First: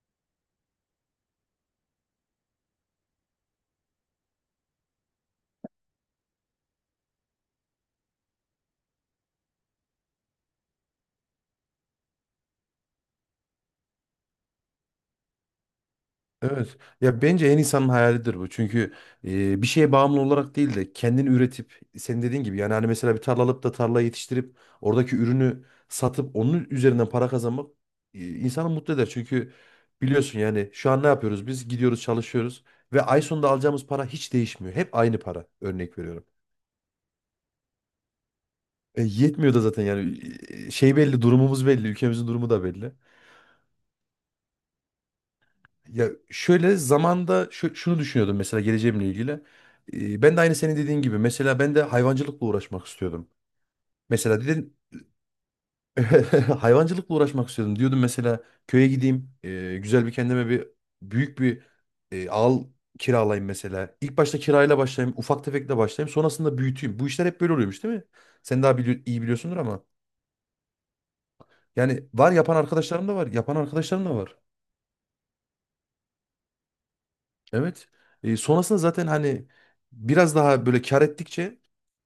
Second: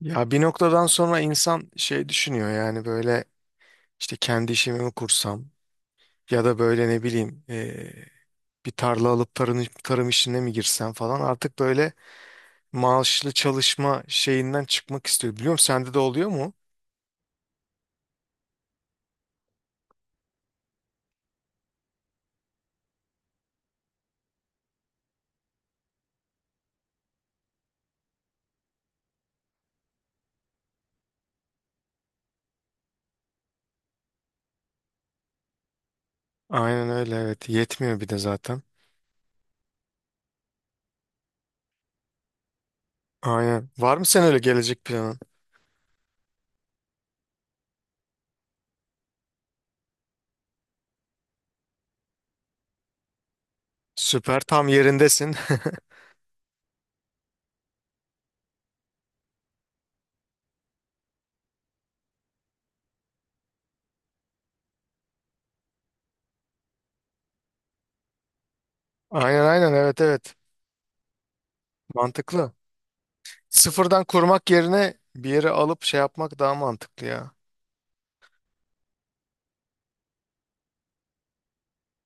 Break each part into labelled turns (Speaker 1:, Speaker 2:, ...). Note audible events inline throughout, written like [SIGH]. Speaker 1: Ya bir noktadan sonra insan şey düşünüyor yani böyle işte kendi işimi mi kursam ya da böyle ne bileyim bir tarla alıp tarım işine mi girsem falan artık böyle maaşlı çalışma şeyinden çıkmak istiyor. Biliyor musun? Sende de oluyor mu?
Speaker 2: Evet. Ya bence insanın hayalidir bu. Çünkü bir şeye bağımlı olarak değil de kendini üretip senin dediğin gibi yani hani mesela bir tarla alıp da tarla yetiştirip oradaki ürünü satıp onun üzerinden para kazanmak insanı mutlu eder. Çünkü biliyorsun yani şu an ne yapıyoruz? Biz gidiyoruz, çalışıyoruz ve ay sonunda alacağımız para hiç değişmiyor. Hep aynı para. Örnek veriyorum.
Speaker 1: Aynen öyle, evet, yetmiyor bir de zaten.
Speaker 2: E, yetmiyor da zaten yani şey belli, durumumuz belli, ülkemizin durumu da belli.
Speaker 1: Aynen. Var mı sen öyle gelecek planın?
Speaker 2: Ya şöyle zamanda şunu düşünüyordum mesela geleceğimle ilgili. Ben de aynı senin dediğin gibi mesela ben de hayvancılıkla uğraşmak istiyordum.
Speaker 1: Süper,
Speaker 2: Mesela
Speaker 1: tam
Speaker 2: dedim
Speaker 1: yerindesin. [LAUGHS]
Speaker 2: [LAUGHS] hayvancılıkla uğraşmak istiyordum. Diyordum mesela köye gideyim, güzel bir kendime bir büyük bir e, al kiralayayım mesela. İlk başta kirayla başlayayım, ufak tefekle başlayayım, sonrasında büyüteyim. Bu işler hep böyle oluyormuş değil mi? Sen daha iyi
Speaker 1: Aynen
Speaker 2: biliyorsundur
Speaker 1: aynen,
Speaker 2: ama.
Speaker 1: evet evet,
Speaker 2: Yani
Speaker 1: mantıklı.
Speaker 2: var yapan
Speaker 1: Sıfırdan
Speaker 2: arkadaşlarım da var.
Speaker 1: kurmak yerine bir yere alıp şey yapmak daha mantıklı ya.
Speaker 2: Evet. E, sonrasında zaten hani biraz daha böyle kar ettikçe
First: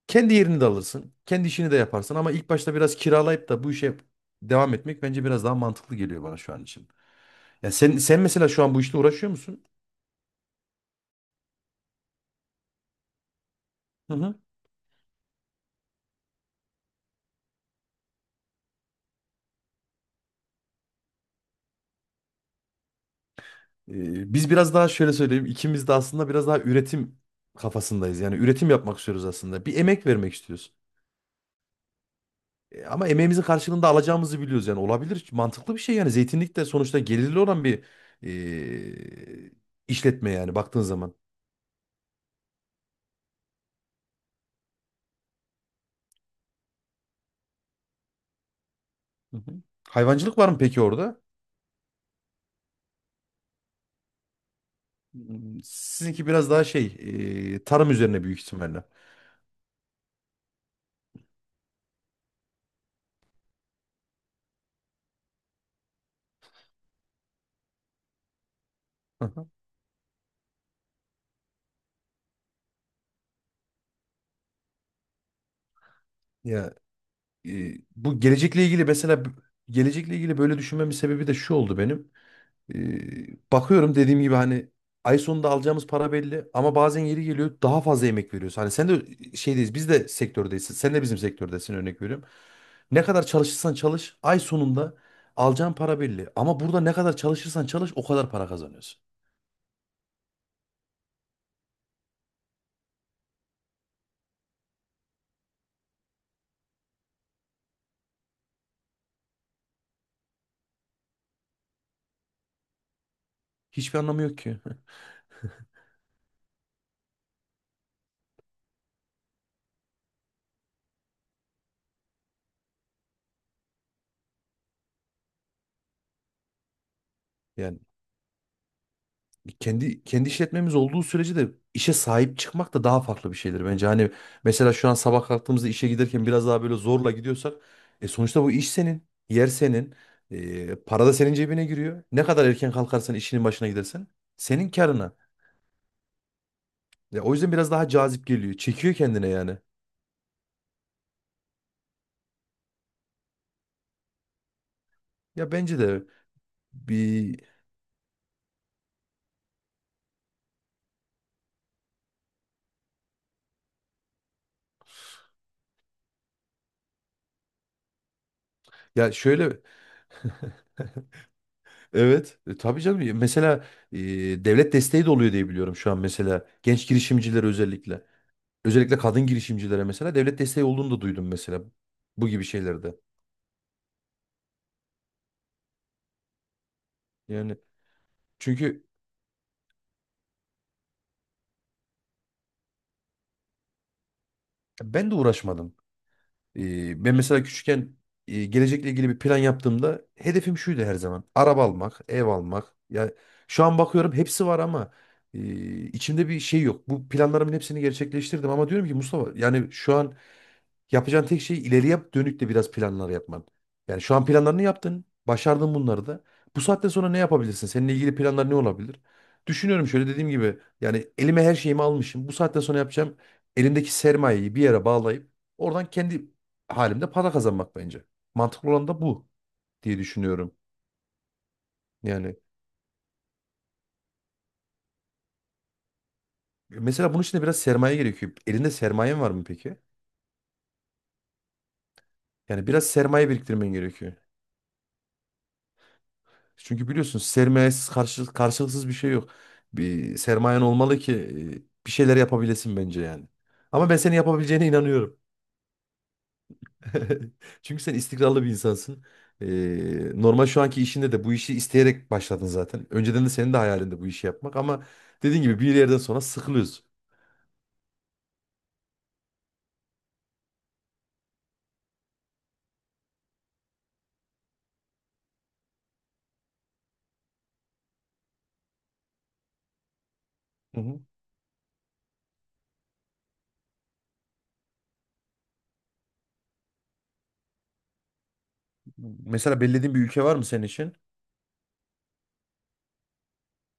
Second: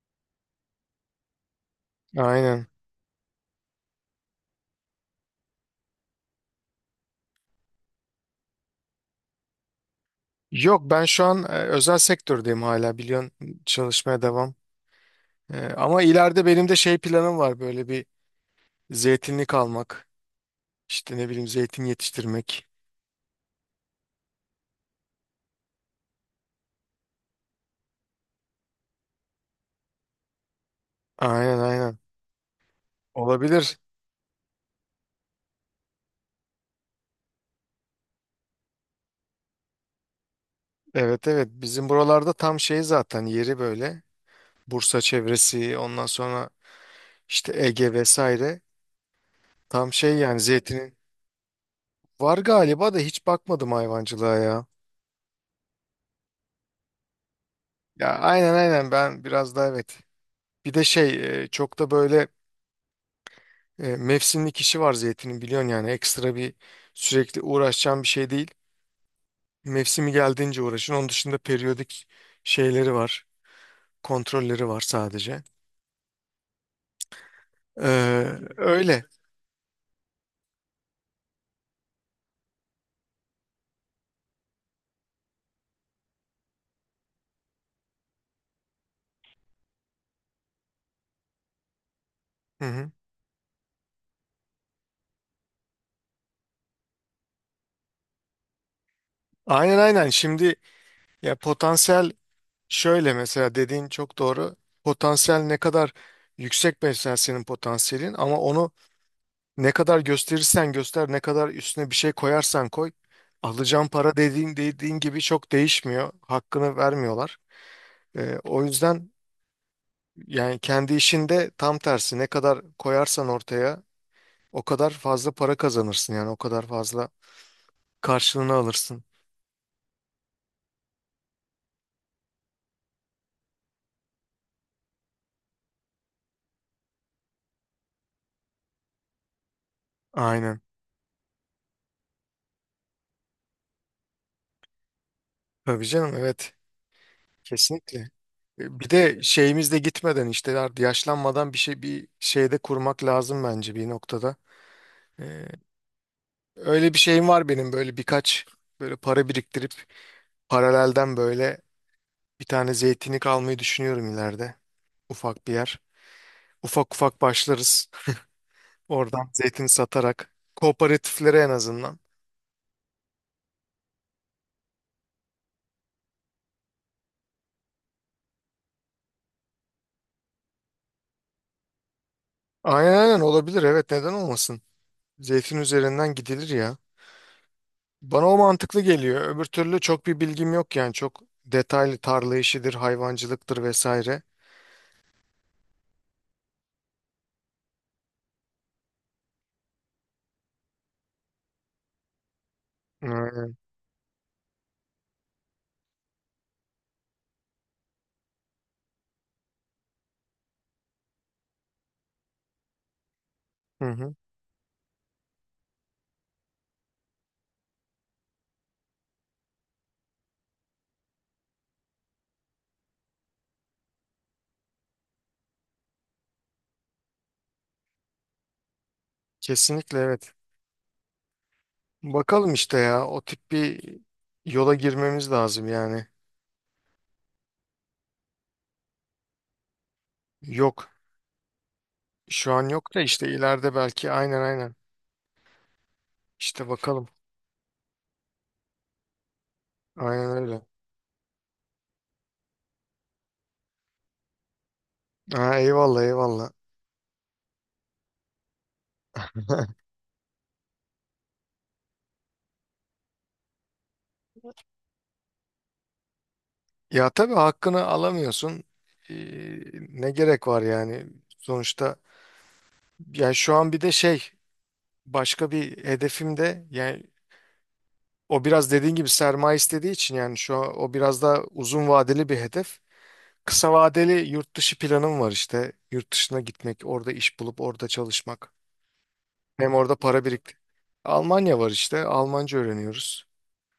Speaker 2: kendi yerini de alırsın. Kendi işini de yaparsın, ama ilk
Speaker 1: Aynen.
Speaker 2: başta biraz kiralayıp da bu işe devam etmek bence biraz daha mantıklı geliyor bana şu an için. Ya sen mesela şu an bu işle uğraşıyor musun?
Speaker 1: Yok, ben şu an özel sektördeyim, hala biliyorsun,
Speaker 2: Hı
Speaker 1: çalışmaya
Speaker 2: hı.
Speaker 1: devam. Ama ileride benim de şey planım var, böyle bir zeytinlik almak. İşte ne bileyim, zeytin yetiştirmek.
Speaker 2: Biz biraz daha şöyle söyleyeyim, ikimiz de aslında biraz daha üretim kafasındayız. Yani üretim yapmak istiyoruz aslında. Bir emek vermek istiyoruz.
Speaker 1: Aynen aynen.
Speaker 2: E, ama emeğimizin
Speaker 1: Olabilir.
Speaker 2: karşılığında alacağımızı biliyoruz, yani olabilir. Mantıklı bir şey yani, zeytinlik de sonuçta gelirli olan bir e, işletme yani baktığın zaman.
Speaker 1: Evet evet, bizim buralarda tam şey zaten yeri böyle. Bursa çevresi, ondan sonra işte Ege vesaire.
Speaker 2: Hı hı.
Speaker 1: Tam şey
Speaker 2: Hayvancılık
Speaker 1: yani
Speaker 2: var mı peki
Speaker 1: zeytinin.
Speaker 2: orada?
Speaker 1: Var galiba da hiç bakmadım hayvancılığa ya.
Speaker 2: Hmm, sizinki biraz daha şey, tarım
Speaker 1: Ya
Speaker 2: üzerine büyük
Speaker 1: aynen
Speaker 2: ihtimalle.
Speaker 1: aynen, ben biraz daha evet. Bir de şey, çok da böyle, mevsimlik işi var zeytinin, biliyorsun, yani ekstra bir sürekli uğraşacağın bir şey değil.
Speaker 2: Hı hı.
Speaker 1: Mevsimi geldiğince uğraşın. Onun dışında periyodik şeyleri var. Kontrolleri var sadece.
Speaker 2: Ya bu
Speaker 1: Ee,
Speaker 2: gelecekle ilgili
Speaker 1: öyle.
Speaker 2: mesela gelecekle ilgili böyle düşünmemin sebebi de şu oldu benim. Bakıyorum dediğim gibi hani ay sonunda alacağımız para belli, ama bazen yeri geliyor daha fazla emek veriyoruz. Hani sen de şeydeyiz, biz de sektördeyiz. Sen de bizim sektördesin, örnek veriyorum.
Speaker 1: Hı hı.
Speaker 2: Ne kadar çalışırsan çalış ay sonunda alacağın para belli. Ama burada ne kadar çalışırsan çalış o kadar para kazanıyorsun.
Speaker 1: Aynen aynen. Şimdi ya potansiyel, şöyle mesela, dediğin çok doğru. Potansiyel ne kadar yüksek mesela senin potansiyelin, ama onu ne kadar gösterirsen göster, ne kadar üstüne bir şey koyarsan koy, alacağın
Speaker 2: Hiçbir
Speaker 1: para
Speaker 2: anlamı yok
Speaker 1: dediğin
Speaker 2: ki.
Speaker 1: dediğin
Speaker 2: [LAUGHS]
Speaker 1: gibi çok değişmiyor. Hakkını vermiyorlar. O yüzden yani kendi işinde tam tersi, ne kadar koyarsan ortaya o kadar fazla para kazanırsın, yani o kadar fazla
Speaker 2: Yani
Speaker 1: karşılığını alırsın.
Speaker 2: kendi işletmemiz olduğu sürece de işe sahip çıkmak da daha farklı bir şeydir bence. Hani mesela şu an sabah kalktığımızda işe giderken biraz daha böyle zorla gidiyorsak, sonuçta bu iş senin, yer senin,
Speaker 1: Aynen.
Speaker 2: para da senin cebine giriyor. Ne kadar erken kalkarsan, işinin başına gidersen, senin karına.
Speaker 1: Tabii canım, evet,
Speaker 2: Ya o yüzden biraz daha
Speaker 1: kesinlikle.
Speaker 2: cazip geliyor.
Speaker 1: Bir
Speaker 2: Çekiyor
Speaker 1: de
Speaker 2: kendine yani.
Speaker 1: şeyimiz de gitmeden, işte artık yaşlanmadan bir şey, bir şeyde kurmak lazım bence bir noktada. Ee,
Speaker 2: Ya bence de
Speaker 1: öyle bir şeyim
Speaker 2: bir
Speaker 1: var benim, böyle birkaç böyle para biriktirip, paralelden böyle bir tane zeytinlik almayı düşünüyorum ileride. Ufak bir yer. Ufak ufak başlarız.
Speaker 2: ya
Speaker 1: Oradan
Speaker 2: şöyle
Speaker 1: zeytin satarak. Kooperatiflere en azından.
Speaker 2: evet, tabii canım mesela e, devlet desteği de oluyor diye biliyorum şu an mesela, genç girişimciler özellikle. Özellikle kadın girişimcilere mesela devlet desteği olduğunu da duydum mesela bu gibi
Speaker 1: Aynen
Speaker 2: şeylerde.
Speaker 1: aynen, olabilir, evet, neden olmasın. Zeytin üzerinden gidilir ya.
Speaker 2: Yani
Speaker 1: Bana o mantıklı
Speaker 2: çünkü
Speaker 1: geliyor. Öbür türlü çok bir bilgim yok yani. Çok detaylı, tarla işidir, hayvancılıktır vesaire.
Speaker 2: ben de uğraşmadım. Ben mesela küçükken gelecekle ilgili bir plan yaptığımda hedefim şuydu her zaman. Araba almak, ev almak. Ya
Speaker 1: Ee,
Speaker 2: şu an bakıyorum hepsi var, ama içimde bir şey yok. Bu planlarımın hepsini gerçekleştirdim, ama diyorum ki Mustafa, yani şu an yapacağın tek şey ileriye dönük de biraz planlar yapman.
Speaker 1: Hı
Speaker 2: Yani
Speaker 1: hı.
Speaker 2: şu an planlarını yaptın, başardın bunları da. Bu saatten sonra ne yapabilirsin? Seninle ilgili planlar ne olabilir? Düşünüyorum, şöyle dediğim gibi yani elime her şeyimi almışım. Bu saatten sonra yapacağım, elimdeki sermayeyi bir yere bağlayıp oradan kendi halimde para kazanmak bence. Mantıklı olan da bu diye
Speaker 1: Kesinlikle evet.
Speaker 2: düşünüyorum. Yani
Speaker 1: Bakalım işte, ya o tip bir yola girmemiz lazım yani.
Speaker 2: mesela bunun için de biraz sermaye gerekiyor. Elinde sermayen var mı peki?
Speaker 1: Yok. Şu
Speaker 2: Yani
Speaker 1: an
Speaker 2: biraz
Speaker 1: yok da işte
Speaker 2: sermaye biriktirmen
Speaker 1: ileride belki,
Speaker 2: gerekiyor.
Speaker 1: aynen aynen. İşte
Speaker 2: Çünkü
Speaker 1: bakalım.
Speaker 2: biliyorsun sermayesiz, karşılıksız bir şey yok. Bir
Speaker 1: Aynen
Speaker 2: sermayen
Speaker 1: öyle.
Speaker 2: olmalı ki bir şeyler yapabilesin bence yani. Ama ben senin yapabileceğine inanıyorum.
Speaker 1: Ha, eyvallah eyvallah.
Speaker 2: [LAUGHS] Çünkü sen istikrarlı bir insansın.
Speaker 1: [LAUGHS]
Speaker 2: Normal şu anki işinde de bu işi isteyerek başladın zaten. Önceden de senin de hayalinde bu işi yapmak, ama dediğin gibi bir yerden sonra sıkılıyorsun.
Speaker 1: Ya tabii, hakkını alamıyorsun. Ee, ne gerek var yani? Sonuçta yani şu an bir de şey, başka bir hedefim de yani, o biraz dediğin gibi sermaye istediği için, yani şu an
Speaker 2: Hı
Speaker 1: o
Speaker 2: hı.
Speaker 1: biraz daha uzun vadeli bir hedef. Kısa vadeli yurt dışı planım var işte. Yurt dışına gitmek, orada iş bulup orada çalışmak.
Speaker 2: Mesela
Speaker 1: Hem
Speaker 2: belirlediğin
Speaker 1: orada
Speaker 2: bir
Speaker 1: para
Speaker 2: ülke var mı
Speaker 1: birikti.
Speaker 2: senin için?
Speaker 1: Almanya var işte. Almanca öğreniyoruz.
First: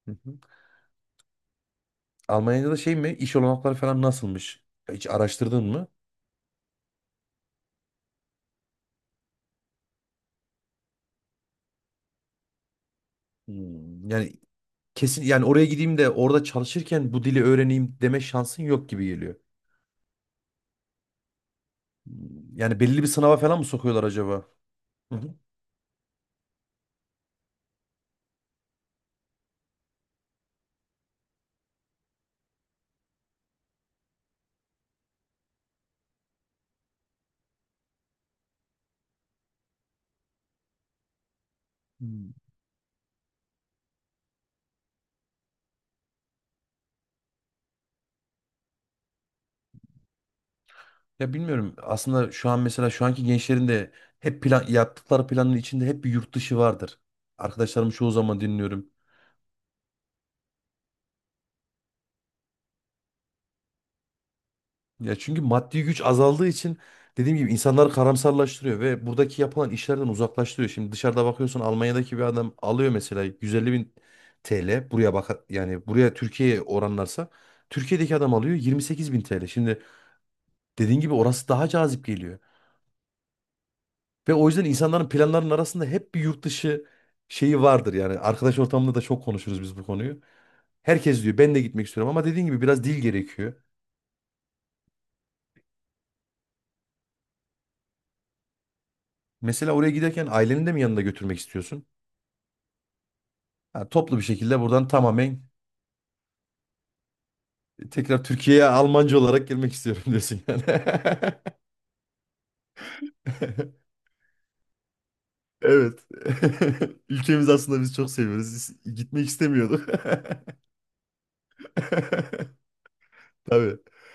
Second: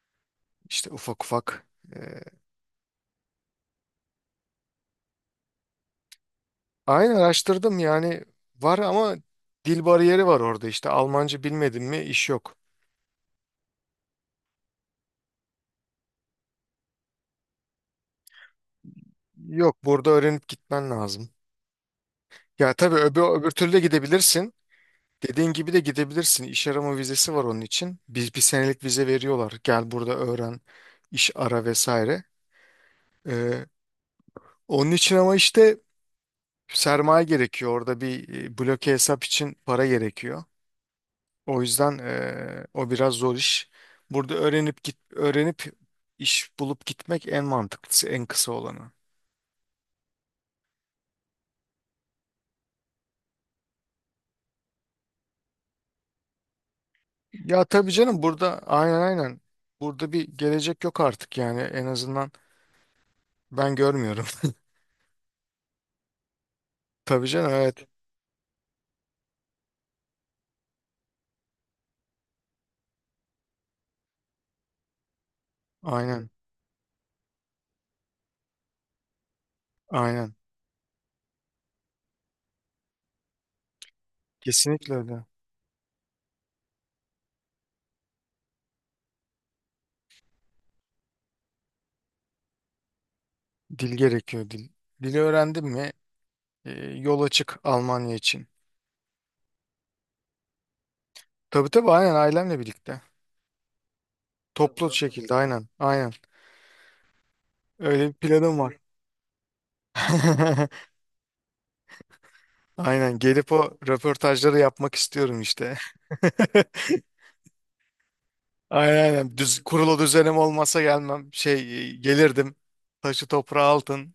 Speaker 2: Hı hı.
Speaker 1: İşte ufak ufak. e,
Speaker 2: Almanya'da da şey mi, İş olanakları falan nasılmış? Hiç araştırdın mı?
Speaker 1: Aynen, araştırdım yani, var ama dil bariyeri var orada, işte Almanca bilmedin mi iş yok.
Speaker 2: Hmm. Yani kesin, yani oraya gideyim de orada çalışırken bu dili öğreneyim deme şansın yok gibi geliyor.
Speaker 1: Yok, burada öğrenip gitmen lazım.
Speaker 2: Hmm,
Speaker 1: Ya
Speaker 2: yani
Speaker 1: tabii,
Speaker 2: belli bir
Speaker 1: öbür,
Speaker 2: sınava
Speaker 1: öbür
Speaker 2: falan mı
Speaker 1: türlü de
Speaker 2: sokuyorlar acaba?
Speaker 1: gidebilirsin.
Speaker 2: Hı hı.
Speaker 1: Dediğin gibi de gidebilirsin. İş arama vizesi var onun için. Biz bir senelik vize veriyorlar. Gel burada öğren, iş ara vesaire. Ee, onun için, ama işte sermaye gerekiyor. Orada bir bloke hesap için para gerekiyor. O yüzden
Speaker 2: Hmm.
Speaker 1: o biraz zor iş. Burada öğrenip git, öğrenip iş bulup gitmek en mantıklısı, en kısa olanı.
Speaker 2: Ya bilmiyorum. Aslında şu an mesela şu anki gençlerin de hep plan yaptıkları planın içinde hep bir yurt dışı vardır.
Speaker 1: Ya tabii
Speaker 2: Arkadaşlarım çoğu
Speaker 1: canım,
Speaker 2: zaman
Speaker 1: burada
Speaker 2: dinliyorum.
Speaker 1: aynen aynen. Burada bir gelecek yok artık yani, en azından ben görmüyorum.
Speaker 2: Ya çünkü maddi güç azaldığı için,
Speaker 1: [LAUGHS] Tabii
Speaker 2: dediğim
Speaker 1: canım,
Speaker 2: gibi,
Speaker 1: evet.
Speaker 2: insanları karamsarlaştırıyor ve buradaki yapılan işlerden uzaklaştırıyor. Şimdi dışarıda bakıyorsun, Almanya'daki bir adam alıyor mesela 150 bin TL, buraya bak yani, buraya
Speaker 1: Aynen.
Speaker 2: Türkiye'ye oranlarsa Türkiye'deki adam alıyor 28 bin TL. Şimdi
Speaker 1: Aynen.
Speaker 2: dediğin gibi orası daha cazip geliyor ve o yüzden
Speaker 1: Kesinlikle
Speaker 2: insanların
Speaker 1: öyle.
Speaker 2: planlarının arasında hep bir yurt dışı şeyi vardır yani. Arkadaş ortamında da çok konuşuruz biz bu konuyu. Herkes diyor ben de gitmek istiyorum, ama dediğin gibi biraz dil gerekiyor.
Speaker 1: Dil gerekiyor, dil. Dili öğrendim mi e, yol açık Almanya için.
Speaker 2: Mesela oraya giderken aileni de mi yanında götürmek
Speaker 1: Tabii
Speaker 2: istiyorsun?
Speaker 1: tabii, aynen, ailemle birlikte.
Speaker 2: Ha, toplu bir şekilde buradan
Speaker 1: Toplu şekilde,
Speaker 2: tamamen
Speaker 1: aynen. Aynen. Öyle bir
Speaker 2: tekrar
Speaker 1: planım
Speaker 2: Türkiye'ye
Speaker 1: var.
Speaker 2: Almanca olarak girmek istiyorum diyorsun yani.
Speaker 1: [LAUGHS] Aynen, gelip o
Speaker 2: [LAUGHS]
Speaker 1: röportajları yapmak istiyorum işte.
Speaker 2: Evet.
Speaker 1: [LAUGHS]
Speaker 2: [LAUGHS] Ülkemiz aslında, biz çok seviyoruz. Biz
Speaker 1: Aynen
Speaker 2: gitmek
Speaker 1: aynen. Düz,
Speaker 2: istemiyorduk.
Speaker 1: kurulu düzenim olmasa gelmem. Şey gelirdim.
Speaker 2: [LAUGHS]
Speaker 1: Taşı toprağı
Speaker 2: Tabii.
Speaker 1: altın.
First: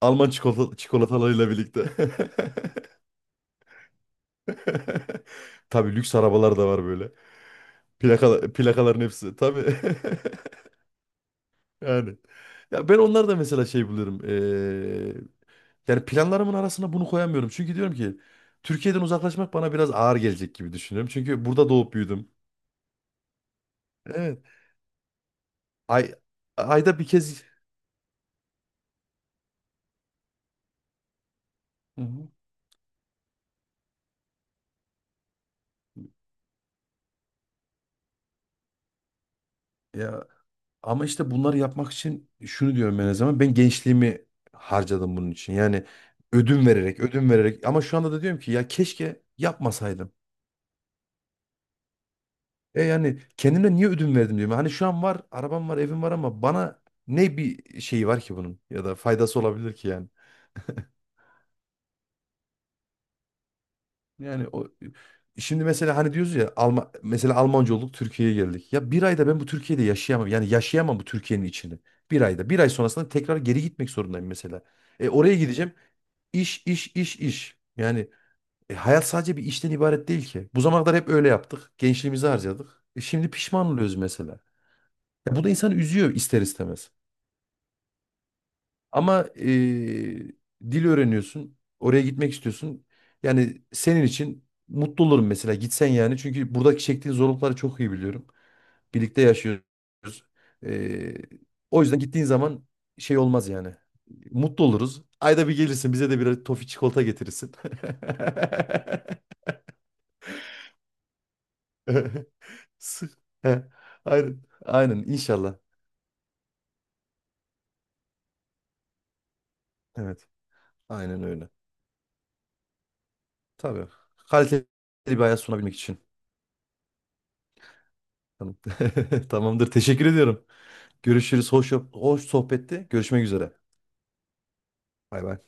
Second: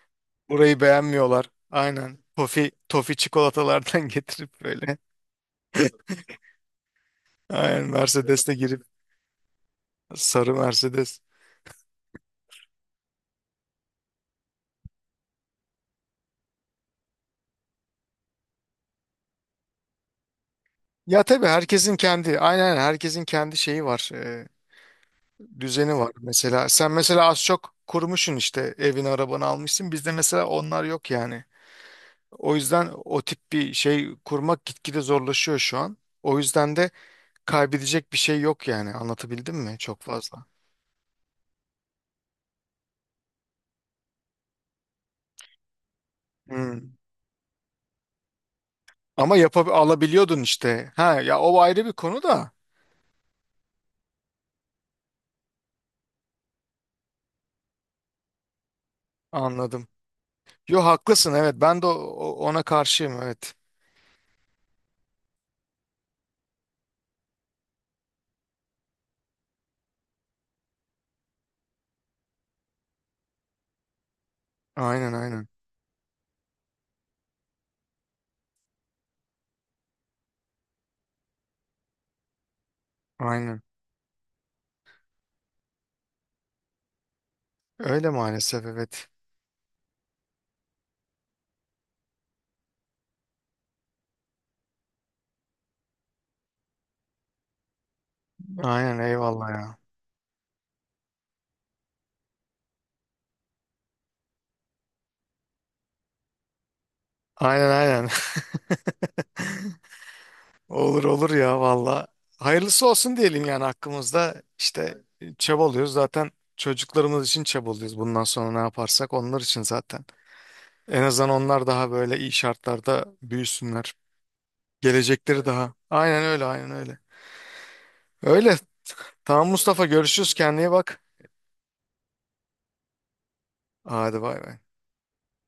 Speaker 2: Alman
Speaker 1: Burayı beğenmiyorlar.
Speaker 2: çikolatalarıyla birlikte.
Speaker 1: Aynen. Tofi çikolatalardan [LAUGHS] getirip böyle.
Speaker 2: [LAUGHS] Tabii lüks arabalar da var böyle.
Speaker 1: Aynen, Mercedes'le girip
Speaker 2: Plakaların hepsi. Tabii.
Speaker 1: sarı
Speaker 2: [LAUGHS]
Speaker 1: Mercedes.
Speaker 2: Yani. Ya ben onlar da mesela şey buluyorum. Yani planlarımın arasına bunu koyamıyorum. Çünkü diyorum ki Türkiye'den uzaklaşmak bana biraz ağır gelecek gibi düşünüyorum.
Speaker 1: Ya
Speaker 2: Çünkü
Speaker 1: tabii,
Speaker 2: burada doğup
Speaker 1: herkesin
Speaker 2: büyüdüm.
Speaker 1: kendi, aynen aynen, herkesin kendi şeyi var.
Speaker 2: Evet.
Speaker 1: Düzeni var.
Speaker 2: Ay,
Speaker 1: Mesela sen
Speaker 2: Ayda bir
Speaker 1: mesela az
Speaker 2: kez.
Speaker 1: çok kurmuşsun, işte evini arabanı almışsın. Bizde mesela onlar yok yani.
Speaker 2: Hı hı.
Speaker 1: O yüzden o tip bir şey kurmak gitgide zorlaşıyor şu an. O yüzden de kaybedecek bir şey yok yani. Anlatabildim mi? Çok
Speaker 2: Ya
Speaker 1: fazla.
Speaker 2: ama işte bunları yapmak için şunu diyorum ben her zaman. Ben gençliğimi harcadım bunun için. Yani ödün
Speaker 1: Hmm.
Speaker 2: vererek, ödün vererek, ama şu anda da diyorum ki ya keşke
Speaker 1: Ama
Speaker 2: yapmasaydım.
Speaker 1: alabiliyordun işte. Ha ya, o ayrı bir konu da.
Speaker 2: E yani kendime niye ödün verdim diyorum. Hani şu an var, arabam var, evim var, ama bana ne bir şeyi var ki bunun, ya da faydası olabilir
Speaker 1: Anladım.
Speaker 2: ki yani?
Speaker 1: Yo, haklısın evet. Ben de ona karşıyım, evet.
Speaker 2: Yani o şimdi mesela hani diyoruz ya, mesela Almanca olduk, Türkiye'ye geldik. Ya bir ayda ben bu Türkiye'de yaşayamam. Yani yaşayamam bu Türkiye'nin içini. Bir ayda. Bir ay sonrasında tekrar geri gitmek zorundayım mesela. E
Speaker 1: Aynen
Speaker 2: oraya
Speaker 1: aynen.
Speaker 2: gideceğim. İş, iş, iş, iş. Yani hayat sadece bir işten ibaret değil ki. Bu zamana kadar hep öyle yaptık. Gençliğimizi harcadık. E, şimdi
Speaker 1: Aynen.
Speaker 2: pişman oluyoruz mesela. Ya bu da insanı üzüyor ister istemez.
Speaker 1: Öyle maalesef, evet.
Speaker 2: Ama dil öğreniyorsun. Oraya gitmek istiyorsun. Yani senin için mutlu olurum mesela, gitsen yani. Çünkü buradaki çektiğin zorlukları çok iyi biliyorum.
Speaker 1: Aynen,
Speaker 2: Birlikte
Speaker 1: eyvallah
Speaker 2: yaşıyoruz.
Speaker 1: ya.
Speaker 2: Eee, O yüzden gittiğin zaman şey olmaz yani. Mutlu oluruz. Ayda bir gelirsin, bize de bir tofi çikolata getirirsin.
Speaker 1: Aynen aynen. [LAUGHS] Olur olur ya valla.
Speaker 2: [LAUGHS]
Speaker 1: Hayırlısı olsun
Speaker 2: Sık-
Speaker 1: diyelim
Speaker 2: He,
Speaker 1: yani hakkımızda,
Speaker 2: Aynen. Aynen
Speaker 1: işte
Speaker 2: inşallah.
Speaker 1: çabalıyoruz. Zaten çocuklarımız için çabalıyoruz. Bundan sonra ne yaparsak onlar için zaten.
Speaker 2: Evet.
Speaker 1: En
Speaker 2: Aynen
Speaker 1: azından
Speaker 2: öyle.
Speaker 1: onlar daha böyle iyi şartlarda
Speaker 2: Tabii.
Speaker 1: büyüsünler.
Speaker 2: Kaliteli bir
Speaker 1: Gelecekleri
Speaker 2: hayat
Speaker 1: evet, daha.
Speaker 2: sunabilmek için.
Speaker 1: Aynen öyle, aynen öyle. Öyle.
Speaker 2: Tamam. [LAUGHS]
Speaker 1: Tamam
Speaker 2: Tamamdır.
Speaker 1: Mustafa,
Speaker 2: Teşekkür
Speaker 1: görüşürüz,
Speaker 2: ediyorum.
Speaker 1: kendine iyi bak.
Speaker 2: Görüşürüz. Hoş sohbetti. Görüşmek üzere.
Speaker 1: Hadi bay bay.
Speaker 2: Bay bay.